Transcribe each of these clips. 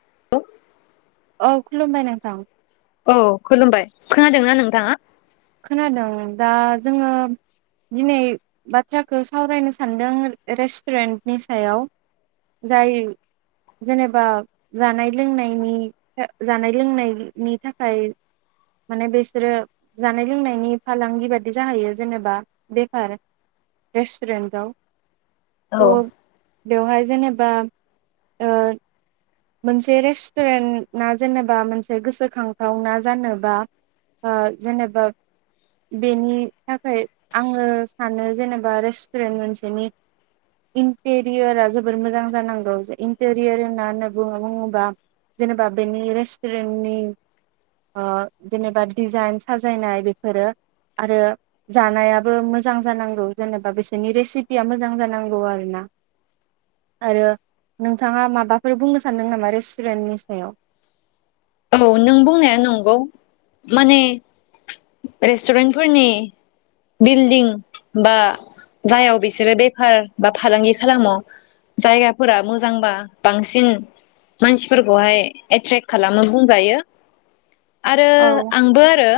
[unintelligible] औ खुलुमबाय नोंथां। औ खुलुमबाय खोनादोंना नोंथाङा? खोनादों। दा जोङो दिनै बाथ्राखौ सावरायनो सानदों रेस्टुरेन्टनि सायाव जाय जेनेबा जानाय लोंनायनि जानाय लोंनायनि थाखाय माने बेसोरो जानाय लोंनायनि फालांगि बादि जाहैयो जेनेबा बेफार रेस्टुरेन्टआव औ बेवहाय जेनेबा ओ मोनसे रेस्टुरेन्टा जेनेबा मोनसे गोसोखांथावना जानोबा अ जेनेबा बेनि थाखाय आङो सानो जेनेबा रेस्टुरेन्ट मोनसेनि इन्टेरियरा जोबोर मोजां जानांगौ इन्टेरियर होनना होनो बु बुङोबा जेनेबा बेनि रेस्टुरेन्टनि अ जेनेबा डिजाइन साजायनाय बेफोरो आरो जानायाबो मोजां जानांगौ। जेनेबा बिसोरनि रेसिपिया मोजां जानांगौ आरोना। आरो नोंथाङा माबाफोर बुंनो सा सानदों नामा रेस्टुरेन्टनि सायाव? औ नों बुंनाया नंगौ माने रेस्टुरेन्टफोरनि बिल्डिं बा जायाव बिसोरो बेफार बा फालांगि खालामो जायगाफोरा मोजांबा बांसिन मानसिफोरखौहाय एट्रेक्ट खालामो बुंजायो। आरो औ आंबो आरो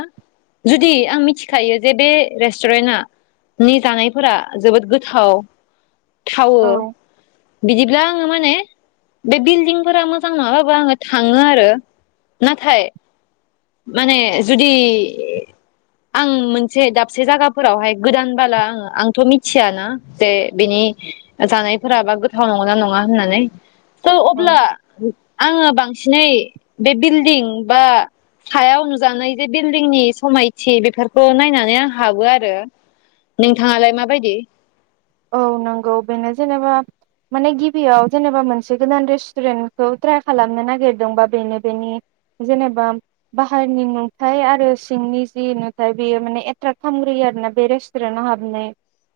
जुदि आं मिथिखायो जे बे रेस्टुरेन्टा नि जानायफोरा जोबोद गोथाव थावो औ बिदिब्ला आङो माने बे बिल्डिंफोरा मोजां नङाबाबो आङो थाङो आरो। नाथाय माने जुदि आं मोनसे दाबसे जागाफोरावहाय गोदान बला आङो आंथ' मिथियाना जे बिनि जानायफोराबा गोथाव नङना नङा होननानै थ' औ अब्ला आङो बांसिनै बे बिल्डिं बा सायाव नुजानाय जे बिल्डिंनि समायथि बेफोरखौ नायनानै आं हाबो आरो। नोंथाङालाय माबायदि? औ नंगौ बेनो जेनेबा माने गिबियाव जेनेबा मोनसे गोदान रेस्टुरेन्टखौ ट्राइ खालामनो नागिरदोंबा बेनो बेनि जेनेबा बाहेरनि नुथाय आरो सिंनि जि नुथाय बेयो माने एट्रेक्ट खालामग्रोयो आरो ना। बे रेस्टुरेन्टआव हाब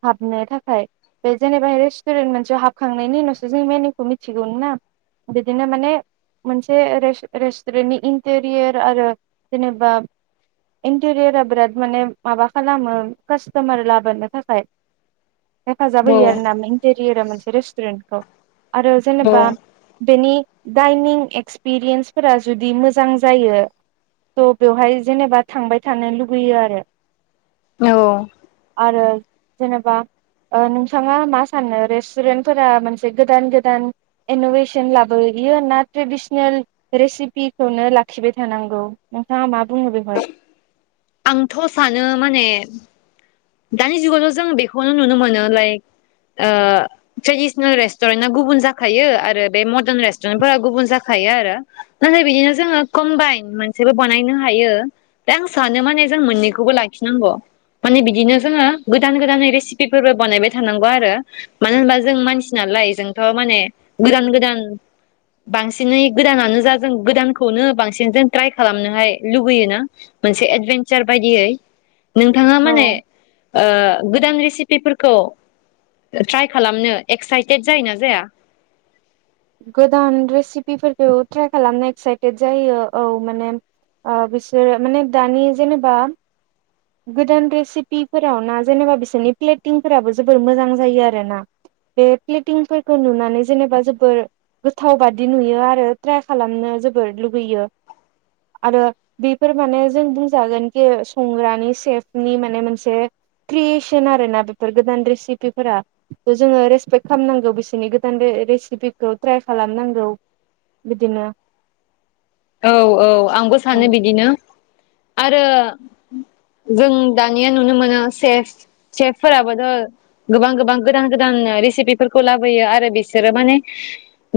हाबनो था खाया बे जेनेबा रेस्टुरेन्ट मोनसे हाबखांनायनि उनावसो जों मेनुखौ मिथिगौ ना। बिदिनो माने मोनसे रेस्ट रेस्टुरेन्टनि इन्टेरियर आरो जेनेबा इन्टेरियरा बिराद माने माबा खालामो कास्टमार लाबोनो थाखाय हेफाजाब औ होयो आरोना। मेनटेरियरा रेस्टुरेन्टखौ। आरो औ जेनेबा बेनि डाइनिं एक्सपिरियेन्सफोरा जुदि मोजां जायो थ' बेवहाय जेनेबा थांबाय थानो लुगैयो आरो। औ आरो जेनेबा अ नोंथाङा मा सानो रेस्टुरेन्टफोरा मोनसे गोदान गोदान इन'भेसन लाबोयो ना ट्रेडिसनेल रेसिपिखौनो लाखिबाय थानांगौ नोंथाङा मा बुङो बेवहाय? आंथ' सानो माने दानि जुगावथ' जों बेखौनो नुनो मोनो लाइक ओ ट्रेडिसनेल रेस्टुरेन्टआ गुबुन जाखायो आरो बे मडार्न रेस्टुरेन्ट फोर गुबुन जाखायो आरो नाथाय बिदिनो जोङो कम्बाइन मोनसेबो बानायनो हायो। दा आं सानो माने जों मोननैखौबो लाखिनांगौ। माने बि बिदिनो जोङो गोदान गोदानै रेसिपिफोरबो बानायबाय थानांगौ आरो मानो होनबा जों मानसि नालाय जोंथ' माने गोदान गोदान बांसिनै गोदानानो जा जों गोदानखौनो बांसिन जों ट्राय खालामनोहाय लुगैयोना मोनसे एदभेनसार बायदियै नोंथाङा औ माने अ गोदान रेसिपिफोरखौ ट्राइ खालामनो एक्साइटेड जायोना जाया? गोदान रेसिपिफोरखौ ट्राइ खालामनो एक्साइटेड जायो औ माने अ बिसोरो माने दानि जेनेबा गोदान रेसिपिफोराव ना जेनेबा बिसोरनि प्लेटिंफोराबो जोबोर मोजां जायो आरो ना बे प्लेटिंफोरखौ नुनानै जेनेबा जोबोर गोथावबादि नुयो आरो ट्राय खालामनो जोबोर लुुबैयो आरो बेफोर माने जों बुंजागोनखि संग्रानि सेफनि माने मोनसे क्रिएसन आरो ना बेफोर गोदान रेसिपिफोरा जोङो रेसपेक्ट खालामनांगौ बिसोरनि गोदान रेसिपिखौ ट्राइ खालामनांगौ बिदिनो औ औ आंबो औ सानो बिदिनो आरो जों दानिया नुनो मोनो सेफ सेफफोराबोथ' गोबां गोबां गोदान गोदान रेसिपिफोरखौ लाबोयो आरो बिसोरो माने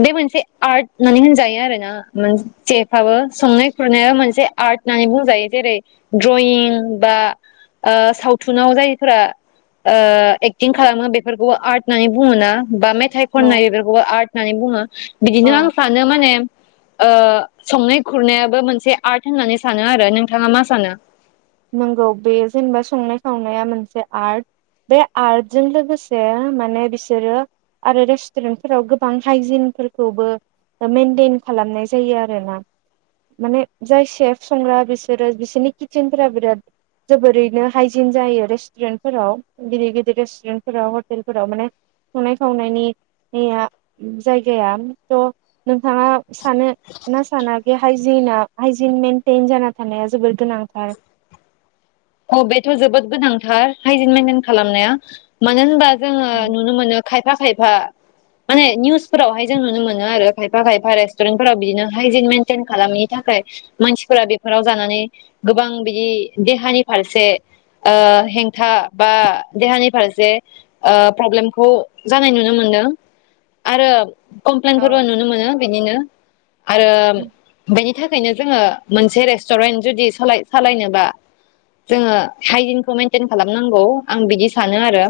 बे मोनसे आर्ट होननानै होनजायो आरो ना सेफ आबो संनाय खुरनाया मोनसे आर्ट होननानैबुंजायो जेरै दड्रयिं बा आ सावथुनाव जायफोरा आ एक्टिं खालामो बेफोरखौबो आर्ट होननानै बुङो ना बा मेथाइ औ खननाय बेफोरखौबो आर्ट होननानै बुङो बिदिनो औ आं सानो माने अ संनाय खुरनायाबो मोनसे आर्ट होननानै सानो आरो नोंथाङा मा सानो? नंगौ बे जेनेबा संनाय खावनाया मोनसे आर्ट बे आर्टजों लोगोसे माने बिसोरो आरो रेस्टुरेन्टफोराव गोबां हाइजिनफोरखौबो मेइेनटेन खालामनाय जायो आरो ना माने जाय सेफ संग्रा बिसोरो बिसोरनि किसेन फोरा बिराद जोबोरैनो हाइजिन जायो रेस्टुरेन्टफोराव गिदिर गिदिर रेस्टुरेन्टफोराव हटेलफोराव माने संनाय खावनायनि निया जायगाया थ' नोंथाङा सानो ना साना जे हाइजिना हाइजिन मेेनटइेन जाना थानाया जोबोर गोनांथार? अ बेथ' जोबोद गोनांथार हाइजन मेनटेन खालामनाया मानो होनबा जोङो नुनो मोनो खायफा खायफा माने निउसफोरावहाय जों नुनो मोनो आरो खायफा खायफा रेस्टुरेन्ट फोराव बिदिनो हाइजिन मेनटेइन खालामिनि थाखाय मानसिफोरा बेफोराव जानानै गोबां बिदि देहानि फारसे ओ हेंथा बा देहानि फारसे ओ प्रब्लेमखौ जानाय नुनो मोनदो आरो कमप्लेनट औ फोरबो नुनो मोनो बिनिनो आरो बेनि औ बेनि थाखायनो जोङो मोनसे रेस्टुरेन्ट जुदि सालाय सालायनोबा जोङो हाइजिनखौ मइेनटेन खालामनांगौ आं बिदि सानो आरो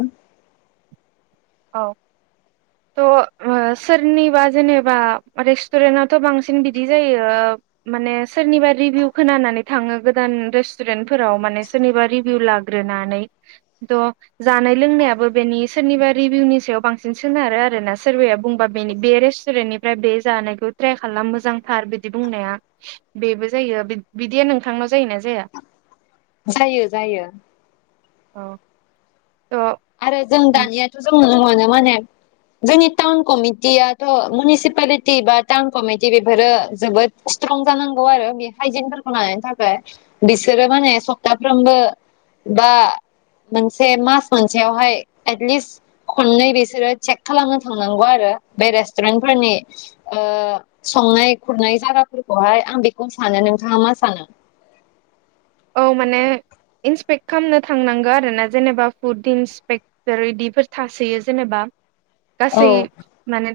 औ थ ओ सोरनिबा जेनेबा रेस्टुरेन्टआथ बांसिन बिदि जायो माने सोरनिबा रिभिउ खोनानानै थाङो गोदान रेस्टुरेन्टफोराव माने सोरनिबा रिभिउ लाग्रोनानै थ जानाय लोंनायाबो बेनि सोरनिबा रिभिउनि सायाव बांसिन सोनारो आरोना सोरबाया बुंबा बेनि बे रेस्टुरेन्टनिफ्राय बे जानायखौ ट्राइ खालाम मोजांथार बिदि बुंनाया बेबो जायो बिदिया नोंथांनाव जायोना जाया? जायो जायो। औ। आरो जों थ' दानियाथ' जोङो मोनो माने जोंनि टाउन कमिटियाथ' मिउनिसिपालिटि बा टाउन कमिटि बेफोरो जोबोद स्ट्रं जानांगौ आरो बे हाइजिनफोरखौ लानायनि थाखाय बिसोरो माने सप्ताफ्रोमबो बा मोनसे मास मोनसेयावहाय एटलिस्ट खननै बिसोरो चेक खालामनो थांनांगौ आरो बे रेस्टुरेन्टफोरनि ओ संनाय खुरनाय जायागाफोरखौहाय आं बेखौ सानो नोंथाङा मा सानो? औ माने इन्सपेक्ट खालामनो थांनांगौ आरोना जेनेबा फुड इन्सपेक्टर इदिफोर थासोयो जेनेबा औ गासै माने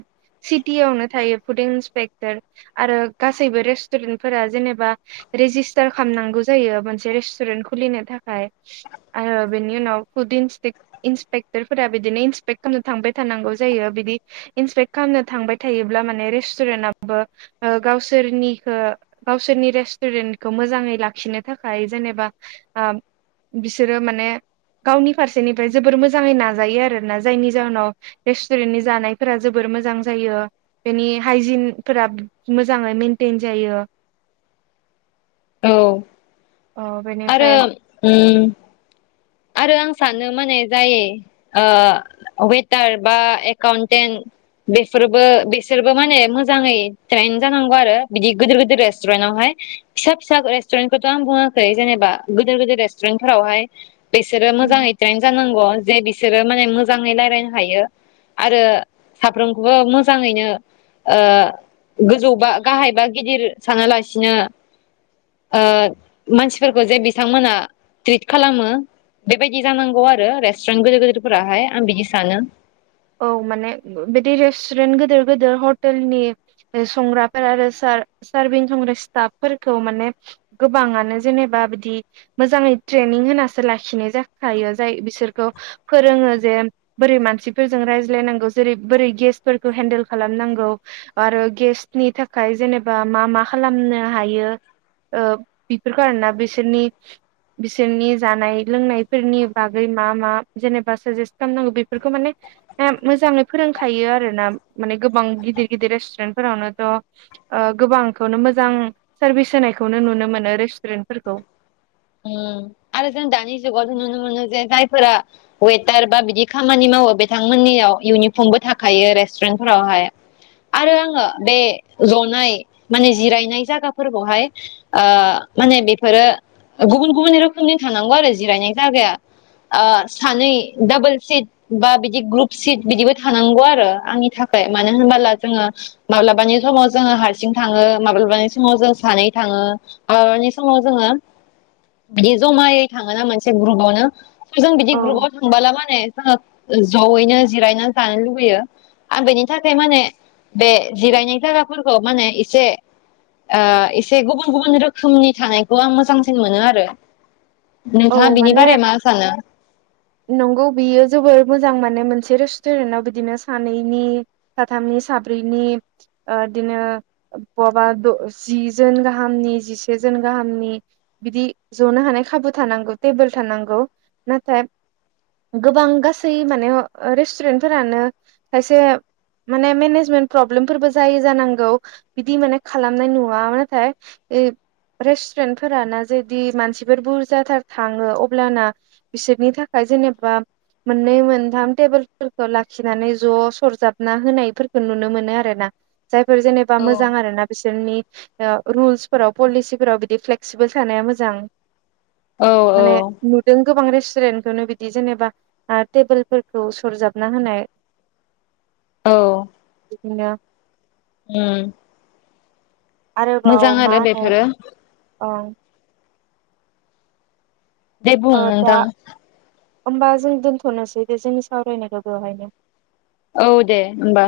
सिटियावनो थायो फुड इन्सपेक्टर आरो गासैबो रेस्टुरेन्टफोरा जेनेबा रेजिस्टार खालामनांगौ जायो मोनसे रेस्टुरेन्ट खुलिनो थाखाय आरो बेनि उनाव फुड इन्सपेक इन्सपेक्टर फोरा बिदिनो इन्सपेक्ट खालामनो थांबाय थानांगौ जायो बिदि इन्सपेक्ट खालामनो थांबाय थायोब्ला माने रेस्टुरेन्टाबो ओ गावसोरनिखो गावसोरनि रेस्टुरेन्टखौ मोजाङै लाखिनो थाखाय जेनेबा आ बिसोरो माने गावनि फारसेनिफ्राय जोबोर मोजाङै नाजायो आरोना जायनि जाहोनाव रेस्टुरेन्टनि जानायफोरा जोबोर मोजां जायो बेनि हाइजिनफोरा मोजाङै मेइेनटेन जायो औ अ आरो बेनिफ्राय उ आरो आं सानो माने जाय ओ वेटार बा एकाउन्टेन्ट बेसोरबो बिसोरबो माने मोजाङै ट्रेेन जानांगौ आरो बिदि गिदिर गोदिर रेस्टुरेन्टावहाय फिसा फिसा रेस्टुरेन्टखौथ आं बुङाखै जेनेबा गोदिर गोदिर रेस्टुरेन्टफोरावहाय बिसोरो मोजाङै ट्रैन जानांगौ जे बिस बिसोरो माने मोजाङै रायजलायनो हायो आरो साफ्रोमखौबो मोजाङैनो ओ गोजौ बा गाहाय बा गिदिर सानालासिनो ओ मानसिफोरखौ जे बिथांमोना ट्रिट खालामो बेबायदि जानांगौ आरो रेस्टुरेन्ट गिदिर गिदिरफोराहाय आं बिदि सानो। औ माने बिदि रेस्टुरेन्ट गोदिर गोदिर हटेलनि संग्राफोर आरो सार सारभिं संग्रा स्टाफफोरखौ माने गोबाङानो जेनेबा बिदि मोजाङै ट्रेनिं होनासो लाखिनाय जाखायो जाय बिसोरखौ फोरोङो जे बोरै मानसि फोरजों रायज्लायनांगौ जेरै बोरै गेसफोरखौ हेन्देल खालामनांगौ आरो गेसनि थाखाय जेनेबा मा मा खालामनो हायो ओ बेफोरखौ आरोना बिसोरनि बिसोरनि जानाय लोंनायफोरनि बागै मा मा जेनेबा साजेस्ट खालामनांगौ बेफोरखौ माने ह मोजाङै फोरोंखायो आरो ना माने गोबां गिदिर गिदिर रेस्टुरेन्ट फोरावनोथ गोबांखौनो मोजां सारभिस होनायखौनो नुनो मोनो रेस्टुरेन्टफोरखौ उ आरो जों दानि जुगावसो नुनो मोनो जे जाय फोरा वेटार बा बिदि खामानि मावो बिथांमोननियाव इउनिफर्मबो थाखायो रेस्टुरेन्टफोरावहाय आरो आङो बे जनाय माने जिरायनाय जायगाफोरखौहाय माने बेफोरो गुबुन गुबुन रोखोमनि थानांगौ आरो जिरायनाय जागाया ओ सानै डाबोल सिट बा बिदि ग्रुप सिट बिदिबो थानांगौ आरो आंनि थाखाय मानो होनबोला जोङो माब्लाबानि समाव जोङो हारसिं थाङो माब्लाबानि समाव जों सानै थाङो आनि समाव जोङो बिदि जमायै थाङोना मोनसे ग्रुपआवनो जों बिदि औ ग्रुपाव थंबोला माान ने जोङो जयैनो जिरायना जानो लुबैयो आं बेनि थाखाय माने बे जिरायनाय जायगाफोरखौ माने एसे ओ एसे गुबुन गुबुन रोखोमनि थानायखौ आं मोजां मोनो आरो औ बिनि माने बारै मा सानो नंगौ बियो जोबोर मोजां माद माने मोनसे रेसतुरेनटनाव बिदिनो सानैनि साथामनि साब्रैनि ओ बिदिनो बवाबा द जिजोन गाहामनि जिसेजोन गाहामनि बिदि जनो हानाय खाबु थानांगौ तेबोल थानांगौ नाथाय गोबां गासै माने रेसतुरेनट फोरानो खायसे माने मेनेजमेन्ट प्रब्लेमफोरबो जायो जानांगौ बेदि माने खालामनाय नुवा नाथाय ए रेसतुरेनट फोरानो इदि मानसिफोर बुरजा जाथार थाङो अब्लाना बिसोरनि थाखाय जेनेबा मोननै मोनथाम टेबोलफोरखौ लाखिनानै ज सरजाबना होनायफोरखौ नुनो मोनो आरो ना जायफोर जेनेबा औ मोजां आरो ना बिसोरनि रुल्सफोराव पलिसिफोराव बिदि फ्लेक्सिबोल थानाया मोजां औ माने नुदोंखौ बांद्राय [unintelligible] बिदि जेनेबा टेबोलफोरखौ सरजाबना होनाय औ [unintelligible] उम आरोबाव मोजां मा आरो होनो बेफोरो ओ दे बुं ओ दा नोंथां होमबा जों दोन्थ'नोसै दे जोंनि सावरायनायखौ बेवहायनो औ दे होनबा